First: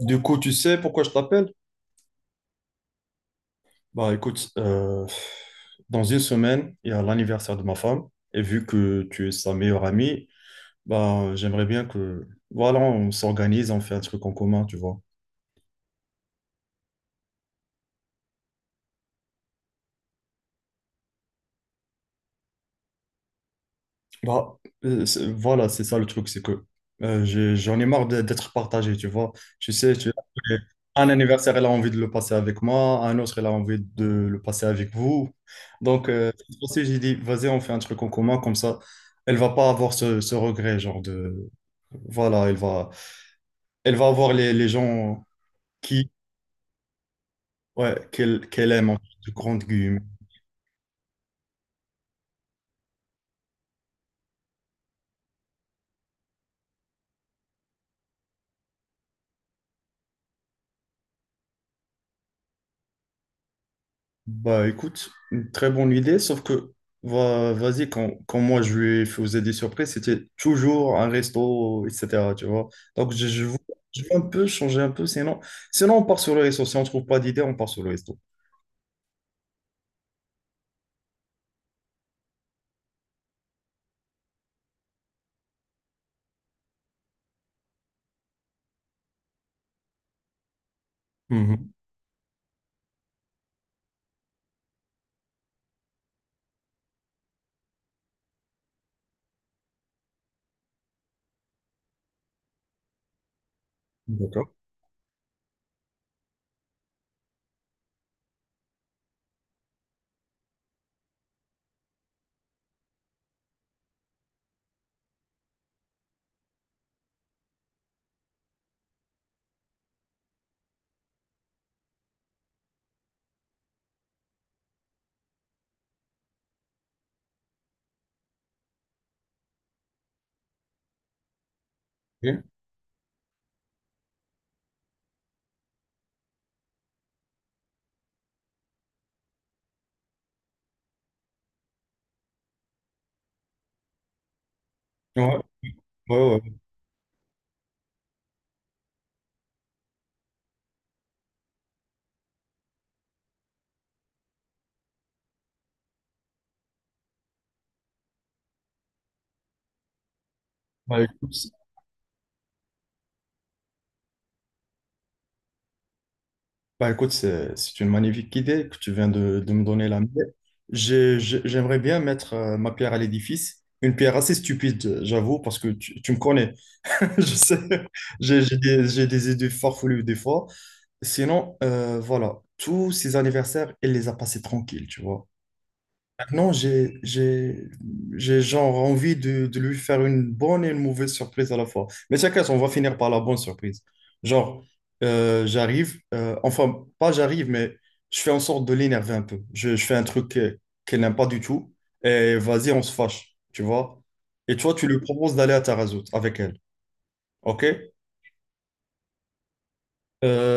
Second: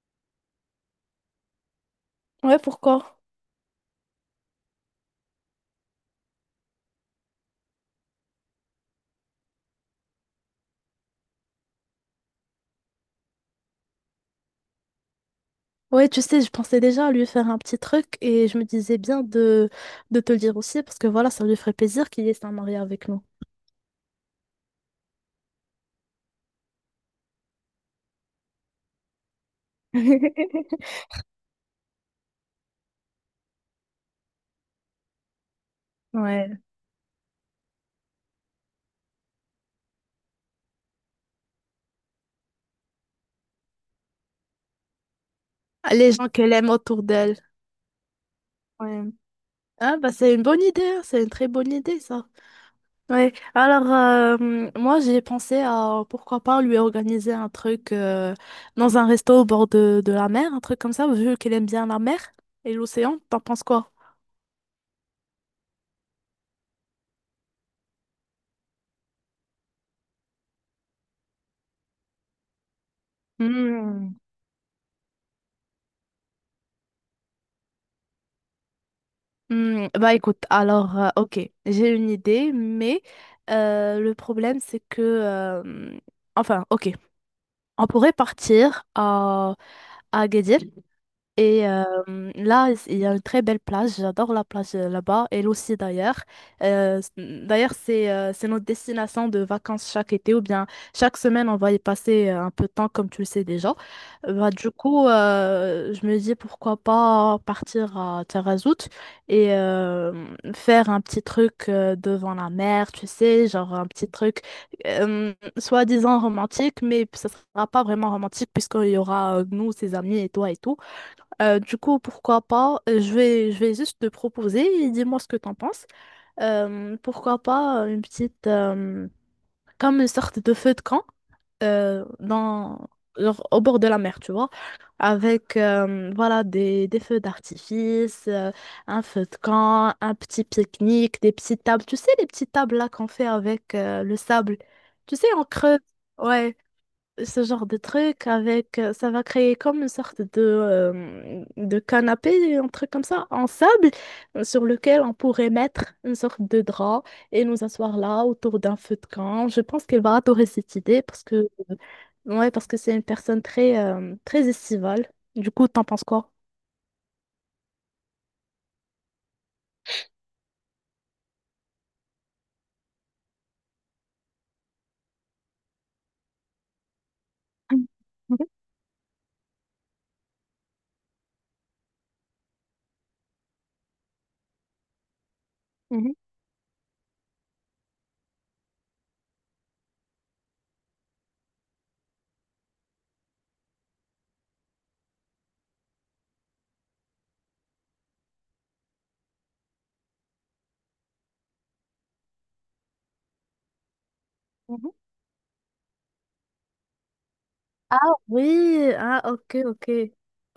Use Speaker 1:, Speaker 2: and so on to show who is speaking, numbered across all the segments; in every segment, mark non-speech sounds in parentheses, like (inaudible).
Speaker 1: Du coup, tu sais pourquoi je t'appelle?
Speaker 2: Ouais, pourquoi?
Speaker 1: Bah écoute, dans une semaine, il y a l'anniversaire de ma femme, et vu que tu es sa meilleure amie, bah j'aimerais bien que, voilà, on s'organise, on fait un truc en commun, tu vois.
Speaker 2: Ouais, tu sais, je pensais déjà à lui faire un petit truc et je me disais bien de te le dire aussi parce que voilà, ça lui ferait plaisir qu'il y ait un marié avec nous.
Speaker 1: Bah, voilà, c'est ça le truc, c'est que j'en ai marre d'être partagé, tu vois. Tu sais, tu-
Speaker 2: (laughs)
Speaker 1: un anniversaire, elle a envie de le passer avec moi, un autre, elle a envie de le passer avec vous. Donc,
Speaker 2: Ouais.
Speaker 1: c'est pour ça que j'ai dit, vas-y, on fait un truc en commun, comme ça, elle va pas avoir ce regret, genre de... Voilà, elle va avoir les gens
Speaker 2: Ah,
Speaker 1: qui,
Speaker 2: les gens qu'elle aime autour d'elle.
Speaker 1: ouais, qu'elle aime, en
Speaker 2: Ouais.
Speaker 1: de grandes
Speaker 2: Ah,
Speaker 1: guillemets.
Speaker 2: bah c'est une bonne idée, hein, c'est une très bonne idée ça. Ouais, alors moi j'ai pensé à pourquoi pas lui organiser un truc dans un resto au bord de la mer, un truc comme ça, vu qu'elle aime bien la mer et l'océan. T'en penses quoi?
Speaker 1: Bah écoute, une très bonne idée, sauf que vas-y, quand moi je lui faisais des surprises, c'était toujours un resto, etc. Tu vois. Donc je, je, veux- je
Speaker 2: Hmm.
Speaker 1: veux un peu changer un peu, sinon, sinon on part sur le resto. Si on trouve pas d'idée, on part sur le resto.
Speaker 2: Hmm, bah écoute, alors, ok, j'ai une idée, mais le problème c'est que, enfin, ok, on pourrait partir à Agadir, et
Speaker 1: Mhm.
Speaker 2: là, il y a une très belle plage. J'adore la plage là-bas, elle aussi d'ailleurs. D'ailleurs, c'est notre destination de vacances chaque été ou bien chaque semaine, on va y passer un peu de temps, comme tu le sais déjà.
Speaker 1: D'accord.
Speaker 2: Bah, du coup, je me dis pourquoi pas partir à Tarazout et faire un petit truc devant la mer, tu sais, genre un petit truc soi-disant romantique, mais ça sera pas vraiment romantique puisqu'il y aura nous, ses amis et toi et tout. Du coup, pourquoi pas, je vais juste te proposer et dis-moi ce que t'en penses. Pourquoi pas une petite, comme une sorte de feu de camp
Speaker 1: Ok.
Speaker 2: dans, genre au bord de la mer, tu vois, avec voilà des feux d'artifice, un feu de camp, un petit pique-nique, des petites tables, tu sais, les petites tables là qu'on fait avec le sable, tu sais,
Speaker 1: Ouais,
Speaker 2: on creuse.
Speaker 1: ouais, ouais.
Speaker 2: Ouais, ce genre de truc avec ça va créer comme une sorte de canapé, un truc comme ça, en sable, sur lequel on pourrait mettre une sorte de drap et nous asseoir là autour d'un feu de camp. Je pense qu'elle va adorer cette
Speaker 1: Bah
Speaker 2: idée parce
Speaker 1: écoute,
Speaker 2: que
Speaker 1: c'est-
Speaker 2: ouais, parce que c'est une personne très très estivale. Du coup, t'en penses quoi?
Speaker 1: Bah, écoute, c'est une magnifique idée que tu viens de me donner la mienne. J'aimerais bien mettre ma pierre à l'édifice, une pierre assez stupide, j'avoue, parce que tu me connais. (laughs) Je sais,
Speaker 2: Mhm,
Speaker 1: j'ai des idées farfelues des fois. Sinon, voilà, tous ces anniversaires, elle les a passés tranquilles, tu vois.
Speaker 2: mhm,
Speaker 1: Maintenant, j'ai genre envie de lui faire une bonne et une mauvaise surprise à la fois. Mais chacun, on va finir par la bonne surprise. Genre, j'arrive, enfin, pas j'arrive, mais je fais en sorte de l'énerver un peu. Je fais un truc qu'elle n'aime pas du tout. Et vas-y, on se fâche, tu vois. Et toi, tu
Speaker 2: mhm.
Speaker 1: lui proposes d'aller à Tarazout avec elle, ok?
Speaker 2: Ah oui, ah ok, ok.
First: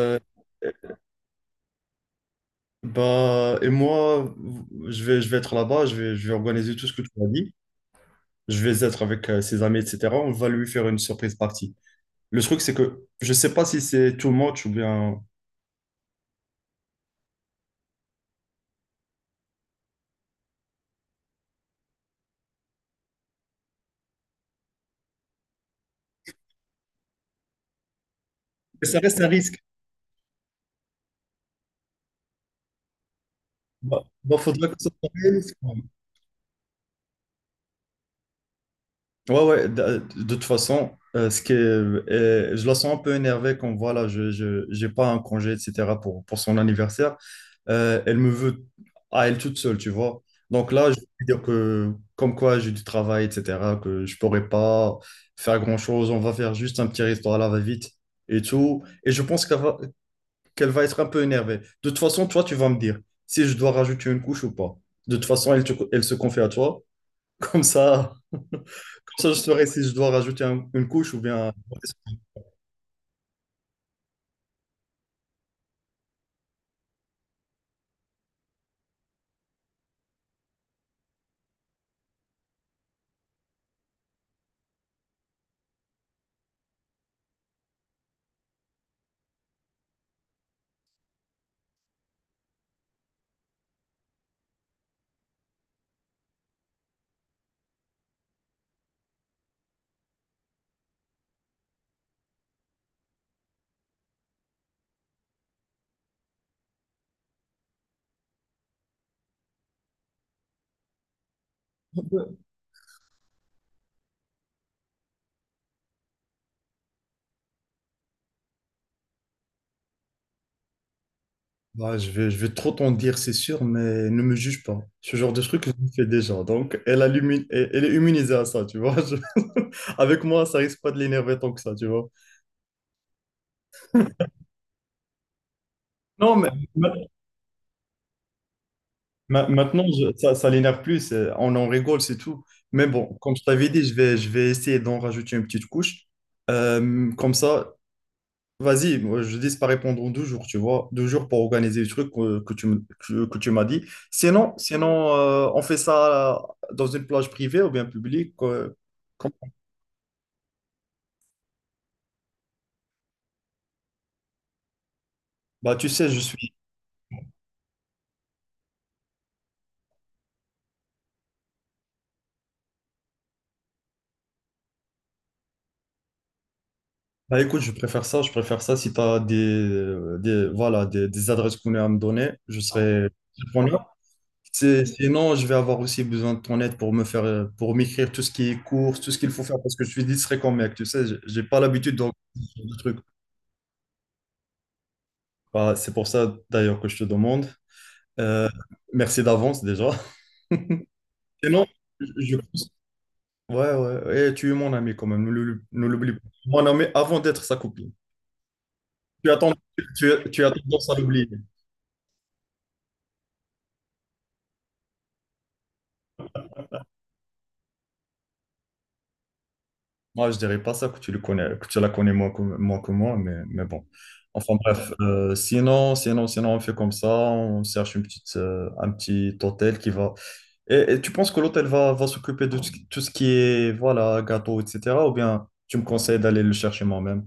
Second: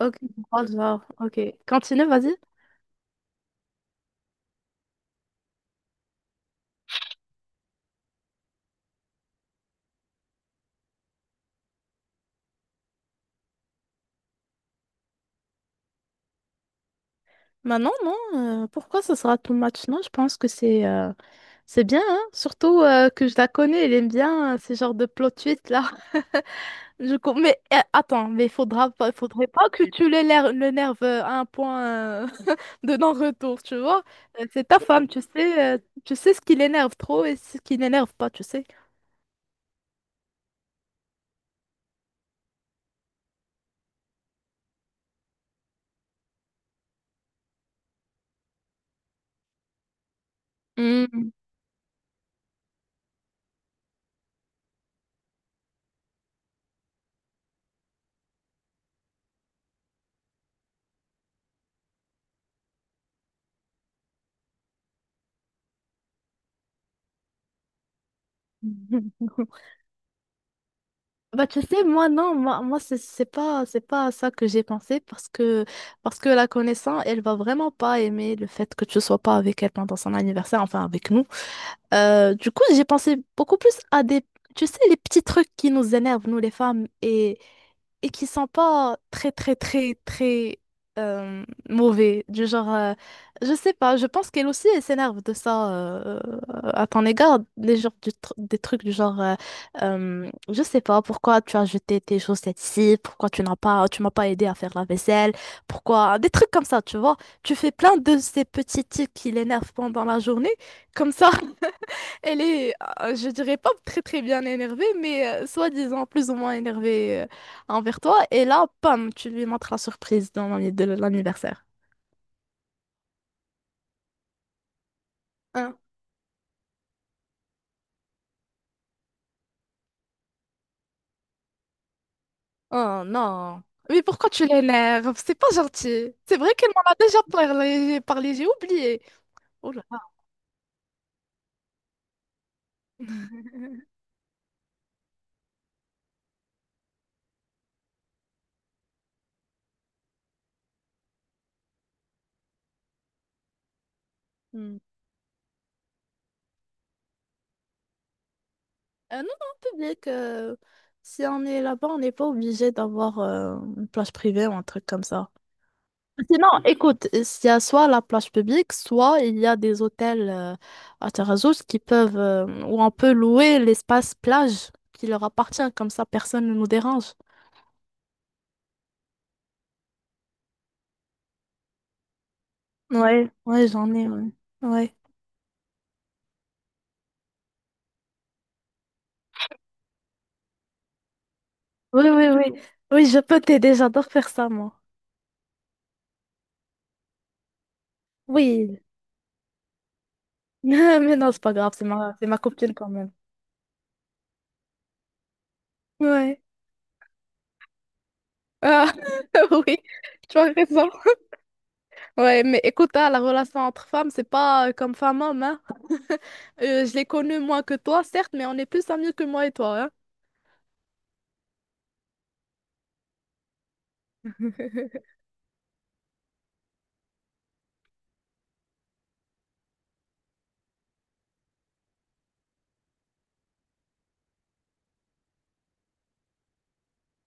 Speaker 2: Ok, je vois le genre, ok. Continue, vas-y.
Speaker 1: et moi, je vais être là-bas, je vais organiser tout ce que tu m'as dit. Je vais être avec ses amis, etc. On va lui faire une surprise partie. Le truc, c'est que je sais pas si c'est too much ou bien.
Speaker 2: Bah non, non, pourquoi ce sera too much? Non, je pense que c'est bien, hein. Surtout que je la connais, elle aime bien ces genres de plot twist là. (laughs) Mais attends, mais il
Speaker 1: Mais
Speaker 2: faudra
Speaker 1: ça
Speaker 2: pas,
Speaker 1: reste un
Speaker 2: faudrait
Speaker 1: risque.
Speaker 2: pas que tu l'énerves à un point (laughs) de non-retour, tu vois. C'est
Speaker 1: Faudra que
Speaker 2: ta
Speaker 1: ça
Speaker 2: femme,
Speaker 1: soit réaliste, quand même.
Speaker 2: tu sais ce qui l'énerve trop et ce qui l'énerve pas, tu sais.
Speaker 1: Ouais, ouais, de toute façon, je la sens un peu énervée quand voilà, j'ai pas un congé, etc. Pour son anniversaire. Elle me veut à elle toute seule, tu vois. Donc là, je vais
Speaker 2: Hmm.
Speaker 1: dire que comme quoi j'ai du travail, etc., que je pourrais pas faire grand-chose, on va faire juste un petit restaurant à la va-vite et tout. Et je pense qu'elle va être un peu énervée. De toute façon, toi, tu vas me dire si je dois rajouter une couche ou pas. De toute façon, elle se confie à toi. (laughs) Comme ça, je
Speaker 2: (laughs)
Speaker 1: saurai si je dois rajouter une couche ou
Speaker 2: Bah,
Speaker 1: bien...
Speaker 2: tu sais, moi, non, moi, moi c'est c'est pas à ça que j'ai pensé parce que la connaissance, elle va vraiment pas aimer le fait que tu sois pas avec elle pendant son anniversaire, enfin avec nous. Du coup, j'ai pensé beaucoup plus à des, tu sais, les petits trucs qui nous énervent, nous les femmes, et qui sont pas très très très très euh, mauvais du genre je sais pas, je pense qu'elle aussi elle s'énerve de ça à ton égard, des genres des trucs du genre je sais pas pourquoi tu as jeté tes chaussettes ici, pourquoi tu m'as pas aidé à faire la vaisselle, pourquoi des trucs comme ça, tu vois. Tu fais plein de ces petits tics qui l'énervent pendant la journée, comme ça elle est, je dirais pas très très bien énervée, mais soi-disant plus ou moins énervée envers toi. Et là, pam, tu lui montres la surprise dans de l'anniversaire.
Speaker 1: Je vais trop t'en dire, c'est sûr, mais ne me juge pas. Ce genre de truc, je
Speaker 2: Hein?
Speaker 1: le fais déjà. Donc, elle, a l'immu- elle elle est immunisée à ça, tu vois. Je- (laughs) Avec moi, ça risque pas de l'énerver tant que ça, tu vois.
Speaker 2: Oh non. Mais pourquoi tu l'énerves? C'est pas gentil.
Speaker 1: Non,
Speaker 2: C'est
Speaker 1: mais
Speaker 2: vrai qu'elle
Speaker 1: ma-
Speaker 2: m'en a déjà parlé, j'ai oublié. Oh là
Speaker 1: maintenant,
Speaker 2: là.
Speaker 1: ça, ça l'énerve plus. On en rigole, c'est tout. Mais bon, comme je t'avais dit,
Speaker 2: (laughs)
Speaker 1: je vais essayer d'en rajouter une petite couche. Comme ça, vas-y, moi, je dis pas répondre en deux jours, tu vois, deux jours pour organiser le truc que tu m'as dit. Sinon,
Speaker 2: Hmm.
Speaker 1: on fait ça dans une plage privée ou bien publique.
Speaker 2: Non,
Speaker 1: Comme-
Speaker 2: non, public. Si on est là-bas, on n'est pas obligé d'avoir une plage privée ou un truc comme ça.
Speaker 1: Bah, tu sais, je
Speaker 2: Sinon,
Speaker 1: suis.
Speaker 2: écoute, il y a soit la plage publique, soit il y a des hôtels à Tarazout qui peuvent, où on peut louer l'espace plage qui leur appartient, comme ça personne ne nous dérange.
Speaker 1: Bah, écoute, je préfère ça, je préfère ça. Si tu as voilà, des adresses qu'on a à me donner, je serai
Speaker 2: Ouais, ouais,
Speaker 1: preneur.
Speaker 2: j'en ai, ouais. Ouais.
Speaker 1: Sinon, je vais avoir aussi besoin de ton aide pour me faire, pour m'écrire tout ce qui est course, tout ce qu'il faut faire, parce que je suis distrait comme mec, tu sais, j'ai pas l'habitude
Speaker 2: Oui, oui, oui.
Speaker 1: de trucs.
Speaker 2: Oui, je peux t'aider, j'adore faire ça, moi.
Speaker 1: Bah, c'est pour ça d'ailleurs que je te demande. Euh,
Speaker 2: Oui.
Speaker 1: Merci d'avance déjà.
Speaker 2: (laughs) Mais non, c'est pas
Speaker 1: Sinon,
Speaker 2: grave, c'est
Speaker 1: je
Speaker 2: ma
Speaker 1: pense.
Speaker 2: copine quand même.
Speaker 1: Ouais, ouais, et tu es mon ami quand même, ne l'oublie pas.
Speaker 2: Ouais.
Speaker 1: Mon ami avant d'être sa copine.
Speaker 2: Ah,
Speaker 1: Tu as tendance,
Speaker 2: (laughs) oui, tu
Speaker 1: tu as
Speaker 2: as raison.
Speaker 1: tendance à l'oublier.
Speaker 2: Ouais, mais écoute, hein, la relation entre femmes, c'est pas comme femme-homme. Je les connais moins que toi, certes, mais on est plus amis que moi et toi, hein.
Speaker 1: Moi, je dirais pas ça que tu la connais moins que moi, mais bon. Enfin bref,
Speaker 2: (laughs)
Speaker 1: sinon, on fait comme ça, on cherche une petite, un petit hôtel qui va. Et tu penses que l'hôtel va s'occuper de tout ce qui est, voilà, gâteau, etc. Ou bien tu me conseilles d'aller le chercher moi-même?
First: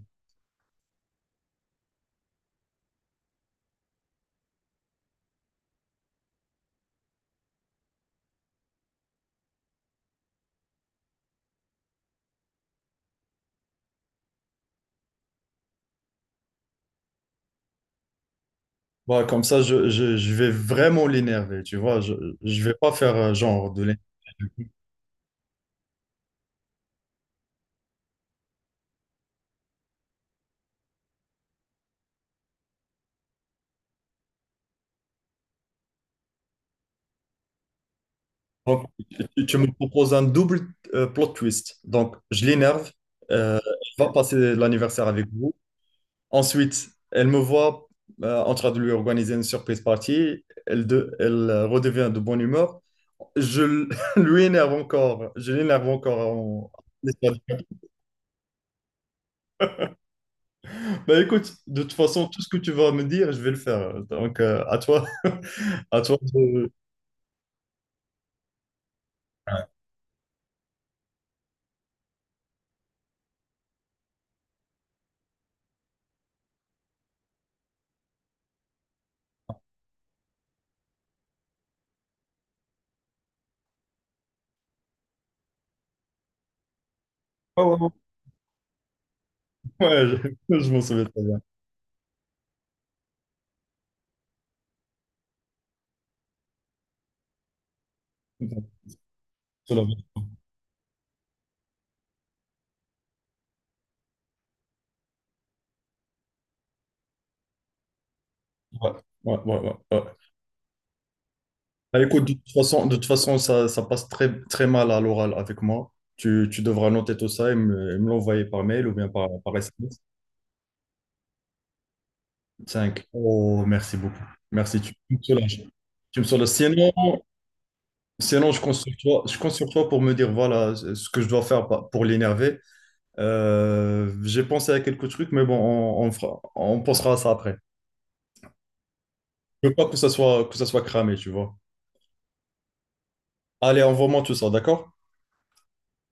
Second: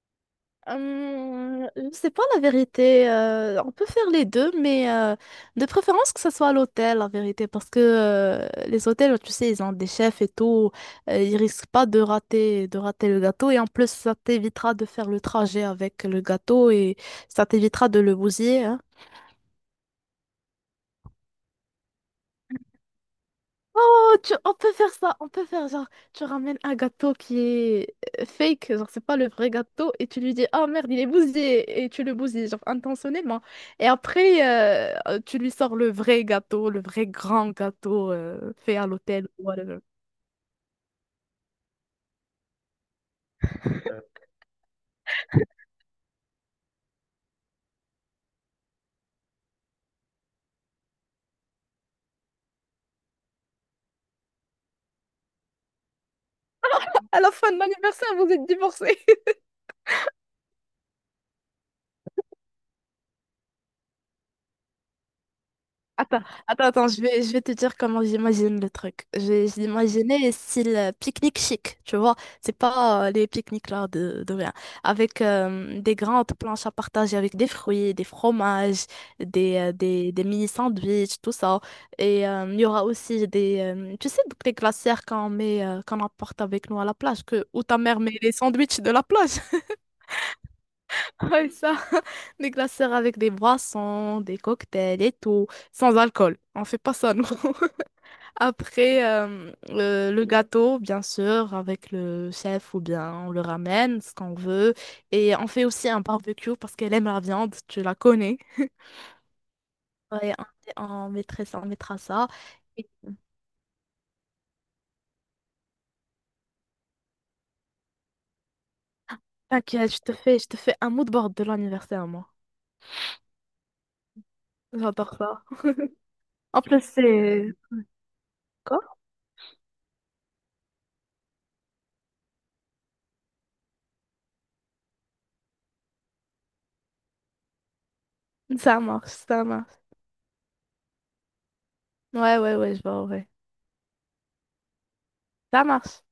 Speaker 2: C'est pas la vérité. On peut faire les deux, mais de préférence que ça soit à l'hôtel, la vérité, parce que les hôtels, tu sais, ils ont des chefs et tout. Ils risquent pas de rater, de rater le gâteau. Et en plus, ça t'évitera de faire le trajet avec le gâteau et ça t'évitera de le bousiller, hein.
Speaker 1: Bah, comme ça, je vais vraiment l'énerver, tu vois. Je vais pas faire genre de l'énerver.
Speaker 2: Oh, on peut faire ça, on peut faire genre, tu ramènes un gâteau qui est fake, genre c'est pas le vrai gâteau, et tu lui dis, ah merde, il est bousillé, et tu le bousilles, genre intentionnellement. Et après, tu lui sors le vrai gâteau, le vrai grand gâteau fait
Speaker 1: Donc,
Speaker 2: à l'hôtel, ou
Speaker 1: tu me
Speaker 2: whatever.
Speaker 1: proposes un double plot twist. Donc, je l'énerve, euh, elle va passer l'anniversaire avec vous. Ensuite, elle me voit en train de lui organiser une surprise party. Elle redevient de bonne humeur. Je l- (laughs) Lui énerve encore. Je l'énerve encore.
Speaker 2: À la fin de l'anniversaire, vous êtes divorcés.
Speaker 1: Bah écoute, de toute façon, tout ce que tu vas me dire, je vais le faire. Donc, à toi, (laughs) à toi
Speaker 2: Attends, attends, attends, je vais te dire comment j'imagine le truc. J'ai imaginé style pique-nique chic, tu vois. C'est pas les pique-niques là de rien. Avec des grandes planches à partager avec des fruits, des fromages, des mini sandwichs, tout ça. Et il y aura aussi des, tu sais, donc les glacières qu'on met, qu'on emporte avec nous à la plage, que,
Speaker 1: ouais,
Speaker 2: où
Speaker 1: ouais,
Speaker 2: ta
Speaker 1: ouais.
Speaker 2: mère met les sandwichs de la plage.
Speaker 1: Ouais, je, (laughs) je m'en souviens très bien.
Speaker 2: Ouais, ça. (laughs) Des glaceurs avec des boissons, des cocktails et tout, sans alcool. On fait pas ça, nous. (laughs) Après,
Speaker 1: Ouais,
Speaker 2: le gâteau, bien sûr, avec le chef ou bien on le ramène, ce qu'on veut. Et on fait aussi un barbecue parce qu'elle aime la viande, tu la connais.
Speaker 1: ouais, ouais, ouais, ouais.
Speaker 2: Ouais, on mettrait ça, on mettra
Speaker 1: Bah, écoute,
Speaker 2: ça. Et
Speaker 1: de toute façon ça passe très, très mal à l'oral avec moi. Tu devras noter tout ça et et me l'envoyer par mail ou bien par
Speaker 2: t'inquiète,
Speaker 1: SMS.
Speaker 2: je te fais un mood board de l'anniversaire, moi.
Speaker 1: 5. Oh, merci beaucoup. Merci,
Speaker 2: J'adore
Speaker 1: tu me
Speaker 2: ça.
Speaker 1: soulages. Tu me soulages.
Speaker 2: En plus,
Speaker 1: Sinon,
Speaker 2: c'est...
Speaker 1: sinon je compte
Speaker 2: Quoi?
Speaker 1: sur toi, je compte sur toi pour me dire voilà ce que je dois faire pour l'énerver. J'ai pensé à quelques trucs, mais bon, on pensera à ça après.
Speaker 2: Ça marche, ça
Speaker 1: Je
Speaker 2: marche.
Speaker 1: veux pas que ça soit cramé, tu vois.
Speaker 2: Ouais, ouais, ouais, je vois, ouais.
Speaker 1: Allez, envoie-moi tout ça, d'accord?
Speaker 2: Ça marche.